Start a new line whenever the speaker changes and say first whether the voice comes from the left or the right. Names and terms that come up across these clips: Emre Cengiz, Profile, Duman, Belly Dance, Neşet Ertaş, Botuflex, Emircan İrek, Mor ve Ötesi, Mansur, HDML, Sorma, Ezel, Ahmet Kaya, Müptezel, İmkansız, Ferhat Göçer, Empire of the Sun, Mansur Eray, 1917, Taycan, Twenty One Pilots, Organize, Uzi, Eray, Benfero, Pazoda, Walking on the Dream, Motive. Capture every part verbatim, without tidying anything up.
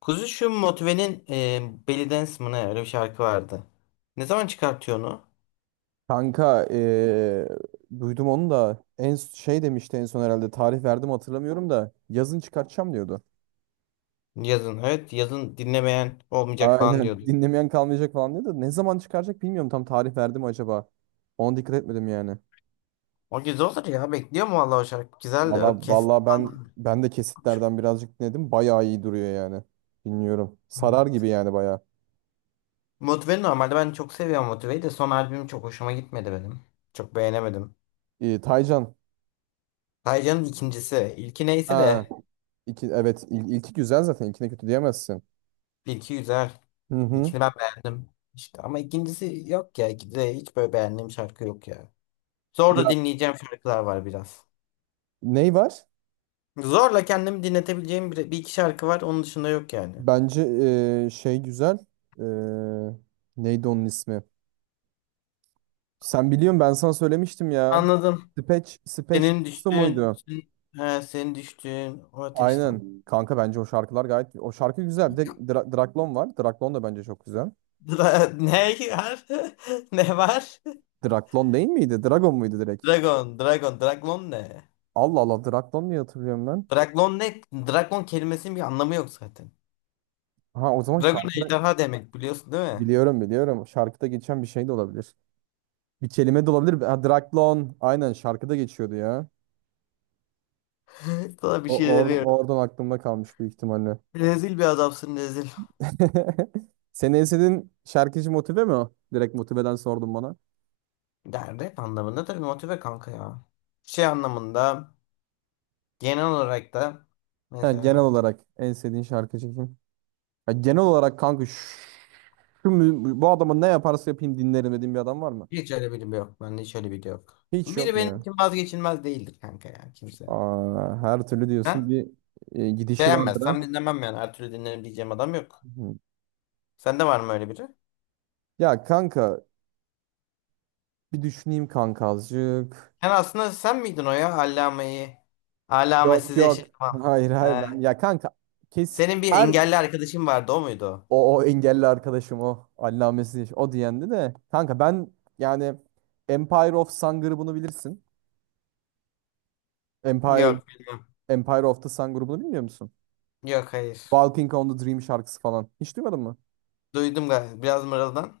left: Kuzu, şu Motive'nin e, Belly Dance mı ne öyle bir şarkı vardı. Ne zaman çıkartıyor onu?
right: Kanka eee, duydum onu da en şey demişti en son herhalde tarih verdim hatırlamıyorum da yazın çıkartacağım diyordu.
left: Yazın. Evet, yazın dinlemeyen olmayacak falan
right: Aynen
left: diyordu.
right: dinlemeyen kalmayacak falan diyordu. Ne zaman çıkaracak bilmiyorum tam tarih verdi mi acaba? Ona dikkat etmedim yani.
left: O güzel olur ya. Bekliyorum vallahi o şarkı. Güzel de
right: Valla
left: o
right: valla
left: kesti
right: ben
left: falan.
right: ben de kesitlerden birazcık dinledim. Bayağı iyi duruyor yani. Bilmiyorum. Sarar gibi yani bayağı.
left: Motive'nin normalde ben çok seviyorum, Motive'yi de son albüm çok hoşuma gitmedi benim. Çok beğenemedim.
right: Ee, Taycan.
left: Taycan'ın ikincisi. İlki neyse
right: Ha,
left: de
right: iki, evet il- ilki güzel, zaten ilkine kötü diyemezsin.
left: ilki güzel.
right: Hı hı.
left: İlkini ben beğendim. İşte ama ikincisi yok ya. İkide hiç böyle beğendiğim şarkı yok ya. Zor da
right: Ya
left: dinleyeceğim şarkılar var biraz.
right: ney var?
left: Zorla kendimi dinletebileceğim bir, bir iki şarkı var. Onun dışında yok yani.
right: Bence eee, şey güzel. Eee, Neydi onun ismi? Sen biliyorsun, ben sana söylemiştim ya.
left: Anladım.
right: Speech, Speech
left: Senin
right: Tattoo
left: düştüğün,
right: muydu?
left: senin, he, senin düştüğün o ateşten.
right: Aynen. Kanka bence o şarkılar gayet... O şarkı güzel. Bir de
left: Yok.
right: Dra- Draklon var. Draklon da bence çok güzel.
left: Dra- ne var? Ne var?
right: Draklon değil miydi? Dragon muydu direkt?
left: Dragon, Dragon, Dragon ne?
right: Allah Allah, Draklon diye hatırlıyorum ben.
left: Dragon ne? Dragon kelimesinin bir anlamı yok zaten.
right: Ha, o zaman
left: Dragon
right: şarkıda...
left: ejderha demek, biliyorsun değil mi?
right: Biliyorum biliyorum. Şarkıda geçen bir şey de olabilir. Bir kelime de olabilir. Ha, Draklon. Aynen, şarkıda geçiyordu ya.
left: Sana bir
right: O,
left: şey
right: or
left: veriyorum.
right: oradan aklımda kalmış büyük ihtimalle.
left: Rezil bir adamsın, rezil.
right: Senin en sevdiğin şarkıcı Motive mi o? Direkt Motive'den sordum bana.
left: Yani rap anlamında tabii, Motive kanka ya. Şey anlamında, genel olarak da,
right: Ha, genel
left: mesela.
right: olarak en sevdiğin şarkıcı kim? Ya genel olarak kanka şu, şu mü- bu adamın ne yaparsa yapayım dinlerim dediğin bir adam var mı?
left: Hiç öyle biri yok. Bende hiç öyle biri yok.
right: Hiç
left: Biri
right: yok mu
left: benim
right: ya?
left: için vazgeçilmez değildir kanka ya, kimse.
right: Aa, her türlü diyorsun,
left: Ha?
right: bir e, gidişi vardır
left: Beğenmezsem
right: ha.
left: dinlemem yani. Her türlü dinlerim diyeceğim adam yok.
right: Hı.
left: Sende var mı öyle biri?
right: Ya kanka bir düşüneyim kanka azıcık.
left: Yani aslında sen miydin o ya? Allame'yi.
right: Yok,
left: Allamesiz
right: yok.
left: yaşatmam.
right: Hayır, hayır,
left: He.
right: ben ya kanka kes
left: Senin bir
right: her.
left: engelli arkadaşın vardı, o muydu o?
right: O, o engelli arkadaşım o. Allamesi o diyendi de. Kanka ben yani Empire of Sun grubunu bilirsin. Empire
left: Yok, bilmem.
right: Empire of the Sun grubunu bilmiyor musun?
left: Yok, hayır.
right: Walking on the Dream şarkısı falan. Hiç duymadın mı?
left: Duydum galiba biraz, mırıldan.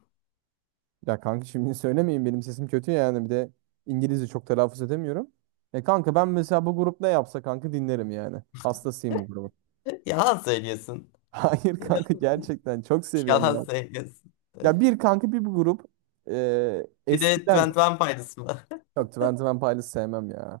right: Ya kanka şimdi söylemeyin, benim sesim kötü yani, bir de İngilizce çok telaffuz edemiyorum. E kanka ben mesela bu grup ne yapsa kanka dinlerim yani. Hastasıyım bu grubun.
left: Yalan söylüyorsun.
right: Hayır kanka, gerçekten çok seviyorum
left: Yalan
right: ya.
left: söylüyorsun.
right: Ya bir kanka bir bu grup e,
left: Bir de
right: eskiden.
left: Twenty One Pilots mı?
right: Yok, Twenty One Pilots sevmem ya.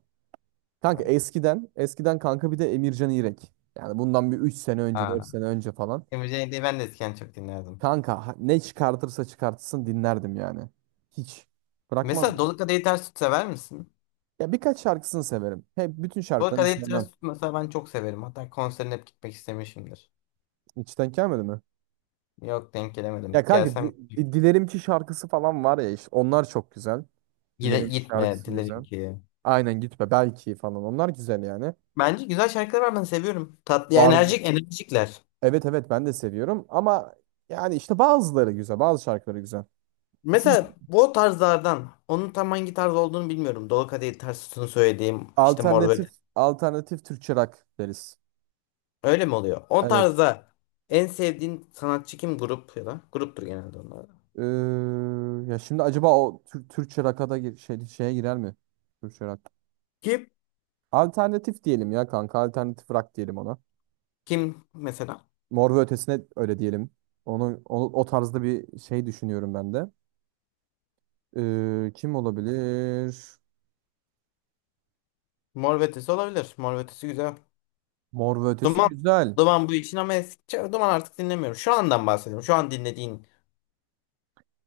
right: Kanka eskiden, eskiden kanka bir de Emircan İrek. Yani bundan bir üç sene önce, dört
left: Ha.
right: sene önce falan.
left: Emre Cengiz'i ben de eskiden çok dinlerdim.
right: Kanka ha- ne çıkartırsa çıkartsın dinlerdim yani. Hiç
left: Mesela
right: bırakmadım.
left: Dolu Kadehi Ters Tut sever misin?
right: Ya birkaç şarkısını severim. Hep bütün
left: Dolu
right: şarkılarını
left: Kadehi
right: sevmem.
left: Ters Tut mesela ben çok severim. Hatta konserine hep gitmek istemişimdir.
right: İçten gelmedi mi?
left: Yok, denk
right: Ya
left: gelemedim.
right: kanka
left: Gelsem
right: di- di- Dilerim ki şarkısı falan var ya, işte onlar çok güzel.
left: gide,
right: Dilerim ki
left: gitme
right: şarkısı
left: dilerim
right: güzel.
left: ki.
right: Aynen, gitme belki falan, onlar güzel yani.
left: Bence güzel şarkılar var, ben seviyorum. Tatlı ya,
right: Var.
left: enerjik enerjikler.
right: Evet, evet, ben de seviyorum ama yani işte bazıları güzel, bazı şarkıları güzel. Çünkü
left: Mesela bu o tarzlardan, onun tam hangi tarz olduğunu bilmiyorum. Dolu Kadehi Ters Tut'un söylediğim işte, Mor ve.
right: Alternatif alternatif Türkçe rock deriz.
left: Öyle mi oluyor? O
right: Evet.
left: tarzda en sevdiğin sanatçı kim? Grup ya da gruptur genelde onlar da.
right: Ee, Ya şimdi acaba o Tür- Türkçe rock'a da gir- şey, şeye girer mi? Türkçe rock.
left: Kim?
right: Alternatif diyelim ya kanka. Alternatif rock diyelim ona.
left: Kim mesela?
right: Mor ve Ötesi'ne öyle diyelim. Onu, o, o tarzda bir şey düşünüyorum ben de. Ee, kim olabilir?
left: Mor ve Ötesi olabilir. Mor ve Ötesi güzel.
right: Mor ve Ötesi
left: Duman,
right: güzel.
left: Duman bu için, ama eskiden Duman, artık dinlemiyorum. Şu andan bahsediyorum. Şu an dinlediğin.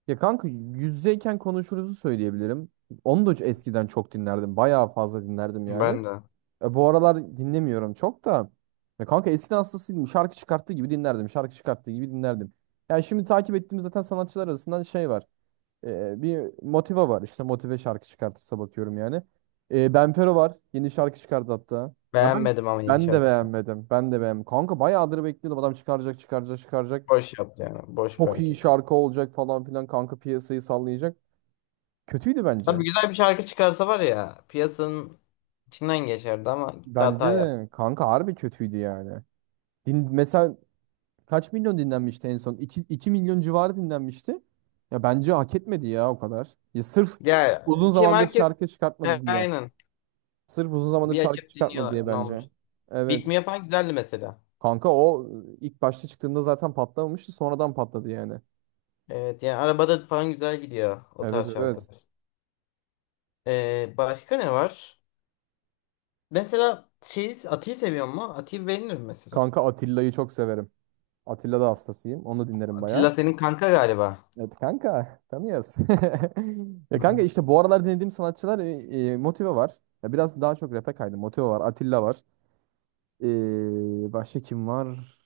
right: Ya kanka yüzdeyken konuşuruzu söyleyebilirim. Onu da eskiden çok dinlerdim. Bayağı fazla dinlerdim yani.
left: Ben de.
right: E, bu aralar dinlemiyorum çok da. Ya kanka eskiden hastasıydım. Şarkı çıkarttığı gibi dinlerdim. Şarkı çıkarttığı gibi dinlerdim. Yani şimdi takip ettiğimiz zaten sanatçılar arasından şey var. E, bir Motiva var. İşte Motive şarkı çıkartırsa bakıyorum yani. E, Benfero var. Yeni şarkı çıkardı hatta. Ya ben
left: Beğenmedim ama yeni
right: ben de
left: şarkısını.
right: beğenmedim. Ben de beğenmedim. Kanka bayağıdır bekliyordum. Adam çıkaracak, çıkaracak, çıkaracak.
left: Boş yaptı yani. Boş bir
right: Çok iyi
left: hareketi.
right: şarkı olacak falan filan. Kanka piyasayı sallayacak. Kötüydü bence.
left: Tabii güzel bir şarkı çıkarsa var ya, piyasanın içinden geçerdi ama gitti hata
right: Bence
left: yap.
right: de kanka harbi kötüydü yani. Din, mesela kaç milyon dinlenmişti en son? İki iki milyon civarı dinlenmişti. Ya bence hak etmedi ya o kadar. Ya sırf
left: Ya
right: uzun
left: kim,
right: zamandır
left: herkes
right: şarkı çıkartmadı diye.
left: aynen.
right: Sırf uzun zamandır
left: Bir
right: şarkı
left: açıp
right: çıkartmadı
left: dinliyorlar.
right: diye,
left: Ne
right: bence.
left: olmuş?
right: Evet.
left: Bitmiyor falan güzeldi mesela.
right: Kanka o ilk başta çıktığında zaten patlamamıştı. Sonradan patladı yani.
left: Evet yani arabada falan güzel gidiyor o
right: Evet,
left: tarz
right: evet.
left: şarkılar. Ee, başka ne var? Mesela şey, Ati'yi seviyor mu? Ati'yi beğenirim mesela.
right: Kanka Atilla'yı çok severim. Atilla da hastasıyım. Onu da dinlerim bayağı.
left: Atilla senin kanka galiba.
right: Evet kanka, tanıyoruz. Ya kanka işte bu aralar dinlediğim sanatçılar e, e, Motive var. Ya biraz daha çok rap'e kaydım. Motive var, Atilla var. Ee, başka kim var?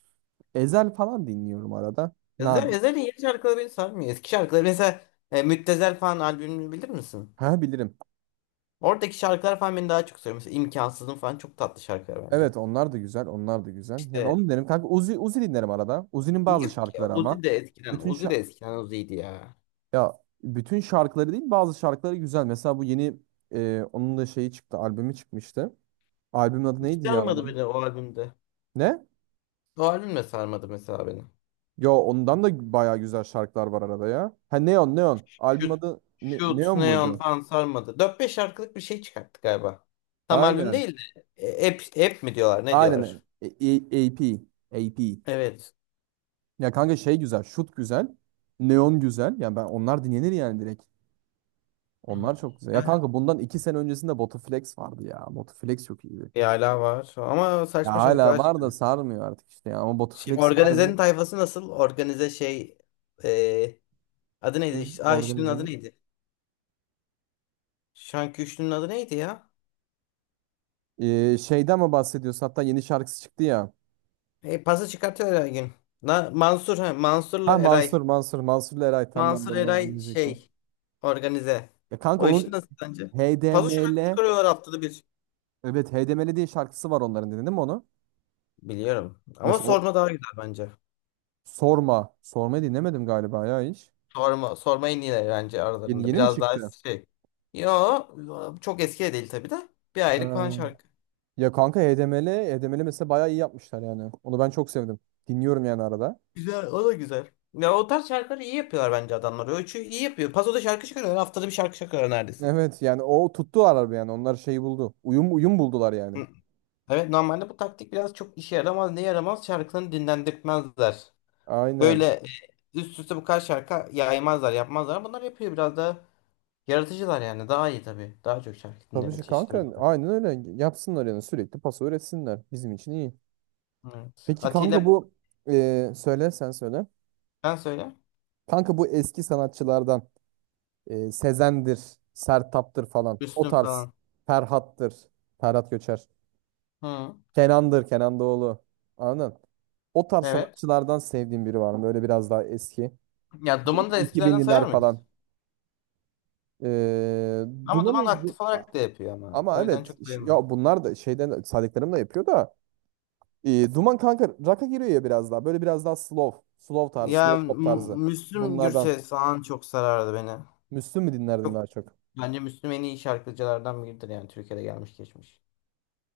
right: Ezel falan dinliyorum arada.
left: Yazar
right: Nadir.
left: yazarın yeni şarkıları beni sarmıyor. Eski şarkıları mesela, e, Müptezel falan albümünü bilir misin?
right: Ha, bilirim.
left: Oradaki şarkılar falan beni daha çok sarıyor. Mesela İmkansızın falan, çok tatlı şarkılar bence.
right: Evet onlar da güzel. Onlar da güzel. Yani
left: İşte
right: onu dinlerim. Kanka Uzi, Uzi dinlerim arada. Uzi'nin bazı
left: yok ki.
right: şarkıları ama.
left: Uzi de eskiden.
right: Bütün
left: Uzi
right: şa-
left: de eskiden Uzi'ydi ya.
right: ya bütün şarkıları değil, bazı şarkıları güzel. Mesela bu yeni e, onun da şeyi çıktı. Albümü çıkmıştı. Albümün adı
left: Hiç
right: neydi ya
left: sarmadı
right: onun?
left: beni o albümde.
right: Ne?
left: O albüm de sarmadı mesela beni.
right: Yo, ondan da bayağı güzel şarkılar var arada ya. Ha, Neon Neon. Albüm
left: Shoot,
right: adı Ne-
left: Shoot,
right: Neon
left: Neon
right: muydu?
left: falan sarmadı. Dört beş şarkılık bir şey çıkarttı galiba. Tam albüm
right: Aynen.
left: değil de. E, App, app mi diyorlar, ne diyorlar?
right: Aynen. E- e- A P. A P.
left: Evet.
right: Ya kanka şey güzel, şut güzel, neon güzel. Yani ben onlar dinlenir yani direkt. Onlar çok güzel. Ya kanka bundan iki sene öncesinde Botuflex vardı ya. Botuflex çok iyiydi.
left: Bir hala var. Ama
right: Ya
left: saçma
right: hala
left: şarkılar
right: var da
left: çıkıyor.
right: sarmıyor artık işte ya. Ama
left: Şimdi
right: Botuflex harbi.
left: Organize'nin tayfası nasıl? Organize şey, e, adı neydi?
right: Kim
left: İşte- Aa, üçlünün adı
right: organizenin?
left: neydi? Şanki üçlünün adı neydi ya?
right: Ee, şeyden mi bahsediyorsun? Hatta yeni şarkısı çıktı ya.
left: E, pası çıkartıyor her gün. Na, Mansur ha,
right: Ha,
left: Mansur'la
right: Mansur,
left: Eray.
right: Mansur, Mansur'la Eray. Tam ben de
left: Mansur
right: ondan
left: Eray
right: anlayacaktım.
left: şey, organize.
right: Ya kanka
left: O işi
right: onun
left: nasıl sence? Paso şarkı
right: H D M L,
left: çıkarıyorlar haftada bir.
right: evet H D M L diye şarkısı var onların. Dinledin mi onu?
left: Biliyorum. Ama
right: Mesela o
left: sorma daha güzel bence.
right: Sorma. Sormayı dinlemedim galiba ya hiç.
left: Sorma, sorma en iyileri bence
right: Yeni,
left: aralarında.
right: yeni mi
left: Biraz daha
right: çıktı?
left: şey. Yo, çok eski de değil tabii de. Bir aylık falan
right: Ha.
left: şarkı.
right: Ya kanka H D M L, H D M L mesela bayağı iyi yapmışlar yani. Onu ben çok sevdim. Dinliyorum yani arada.
left: Güzel, o da güzel. Ya o tarz şarkıları iyi yapıyorlar bence adamlar. Ölçü iyi yapıyor. Pazoda şarkı çıkarıyorlar. Haftada bir şarkı çıkarıyor neredeyse.
right: Evet yani o tuttular araba yani. Onlar şeyi buldu. Uyum uyum buldular yani.
left: Hı. Evet, normalde bu taktik biraz çok işe yaramaz. Ne yaramaz? Şarkılarını dinlendirtmezler. Böyle
right: Aynen.
left: e, üst üste bu kadar şarkı yaymazlar, yapmazlar. ama Bunlar yapıyor, biraz daha yaratıcılar yani. Daha iyi tabii. Daha çok şarkı
right: Tabii
left: dinleme
right: ki
left: çeşitimiz
right: kanka,
left: oluyor.
right: aynen öyle. Yapsınlar yani, sürekli pası üretsinler. Bizim için iyi.
left: Evet.
right: Peki kanka
left: Atilla,
right: bu e, söyle, sen söyle.
left: ben söyle.
right: Kanka bu eski sanatçılardan e, Sezen'dir, Sertab'dır falan. O
left: Üstün
right: tarz.
left: falan.
right: Ferhat'tır. Ferhat Göçer.
left: Hı.
right: Kenan'dır, Kenan Doğulu. Anladın? O tarz
left: Evet.
right: sanatçılardan sevdiğim biri var mı? Böyle biraz daha eski.
left: Ya
right: iki bin
left: Duman'ı da eskilerden sayar
right: iki binliler
left: mıyız?
right: falan. Ee,
left: Ama
right: Duman'ı
left: Duman
right: Du-
left: aktif
right: A-
left: olarak da yapıyor ama.
right: Ama
left: O yüzden çok
right: evet ş-
left: sayılmaz.
right: ya bunlar da şeyden saydıklarım da yapıyor da e, Duman kanka rock'a giriyor ya biraz daha. Böyle biraz daha slow. Slow tarzı, slow
left: Yani
right: pop
left: M-
right: tarzı.
left: Müslüm
right: Bunlardan.
left: Gürses falan çok sarardı beni.
right: Müslüm mü dinlerdin
left: Çok,
right: daha çok?
left: bence Müslüm en iyi şarkıcılardan biridir yani Türkiye'de gelmiş geçmiş.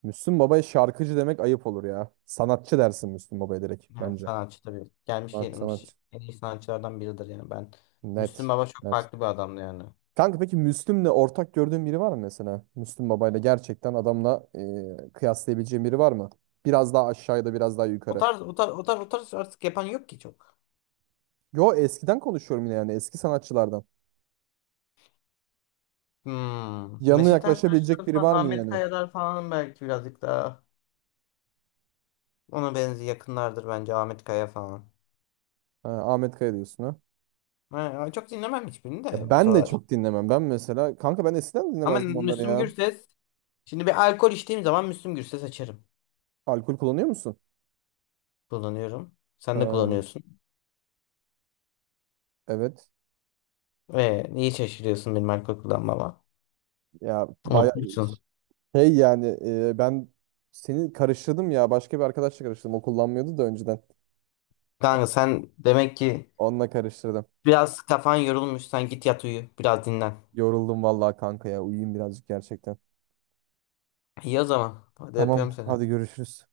right: Müslüm Baba'ya şarkıcı demek ayıp olur ya. Sanatçı dersin Müslüm Baba'ya direkt
left: Yani
right: bence.
left: sanatçı tabii. Gelmiş
right: Sanat-
left: gelmiş
right: Sanatçı.
left: en iyi sanatçılardan biridir yani ben. Müslüm
right: Net.
left: Baba çok
right: Net.
left: farklı bir adamdı yani.
right: Kanka peki Müslüm'le ortak gördüğün biri var mı mesela? Müslüm Baba'yla gerçekten adamla e, kıyaslayabileceğin biri var mı? Biraz daha aşağıda, biraz daha
left: O
right: yukarı.
left: tarz, o tarz, o tarz, o tarz artık yapan yok ki çok.
right: Yo, eskiden konuşuyorum yine yani, eski sanatçılardan.
left: Hmm.
right: Yanına
left: Neşet
right: yaklaşabilecek
left: Ertaş'lar
right: biri
left: falan,
right: var mı
left: Ahmet
right: yani?
left: Kaya'lar falan belki birazcık daha ona benzi, yakınlardır bence Ahmet Kaya falan.
right: Ha, Ahmet Kaya diyorsun ha.
left: Ha, çok dinlemem hiçbirini
right: Ya
left: de bu
right: ben de
left: sıralar.
right: çok dinlemem. Ben mesela kanka, ben eskiden
left: Ama
right: dinlemezdim onları
left: Müslüm
right: ya.
left: Gürses, şimdi bir alkol içtiğim zaman Müslüm Gürses açarım.
right: Alkol kullanıyor musun?
left: Kullanıyorum. Sen de
right: Ha,
left: kullanıyorsun.
right: evet.
left: Ve niye şaşırıyorsun benim alkol kullanmama?
right: Ya baya
left: Unutmuşsun.
right: şey yani e, ben seni karıştırdım ya. Başka bir arkadaşla karıştırdım. O kullanmıyordu da önceden.
left: Kanka sen demek ki
right: Onunla karıştırdım.
left: biraz kafan yorulmuş. Sen git yat, uyu. Biraz dinlen.
right: Yoruldum vallahi kanka ya. Uyuyayım birazcık gerçekten.
left: İyi o zaman. Hadi, öpüyorum
right: Tamam,
left: seni.
right: hadi görüşürüz.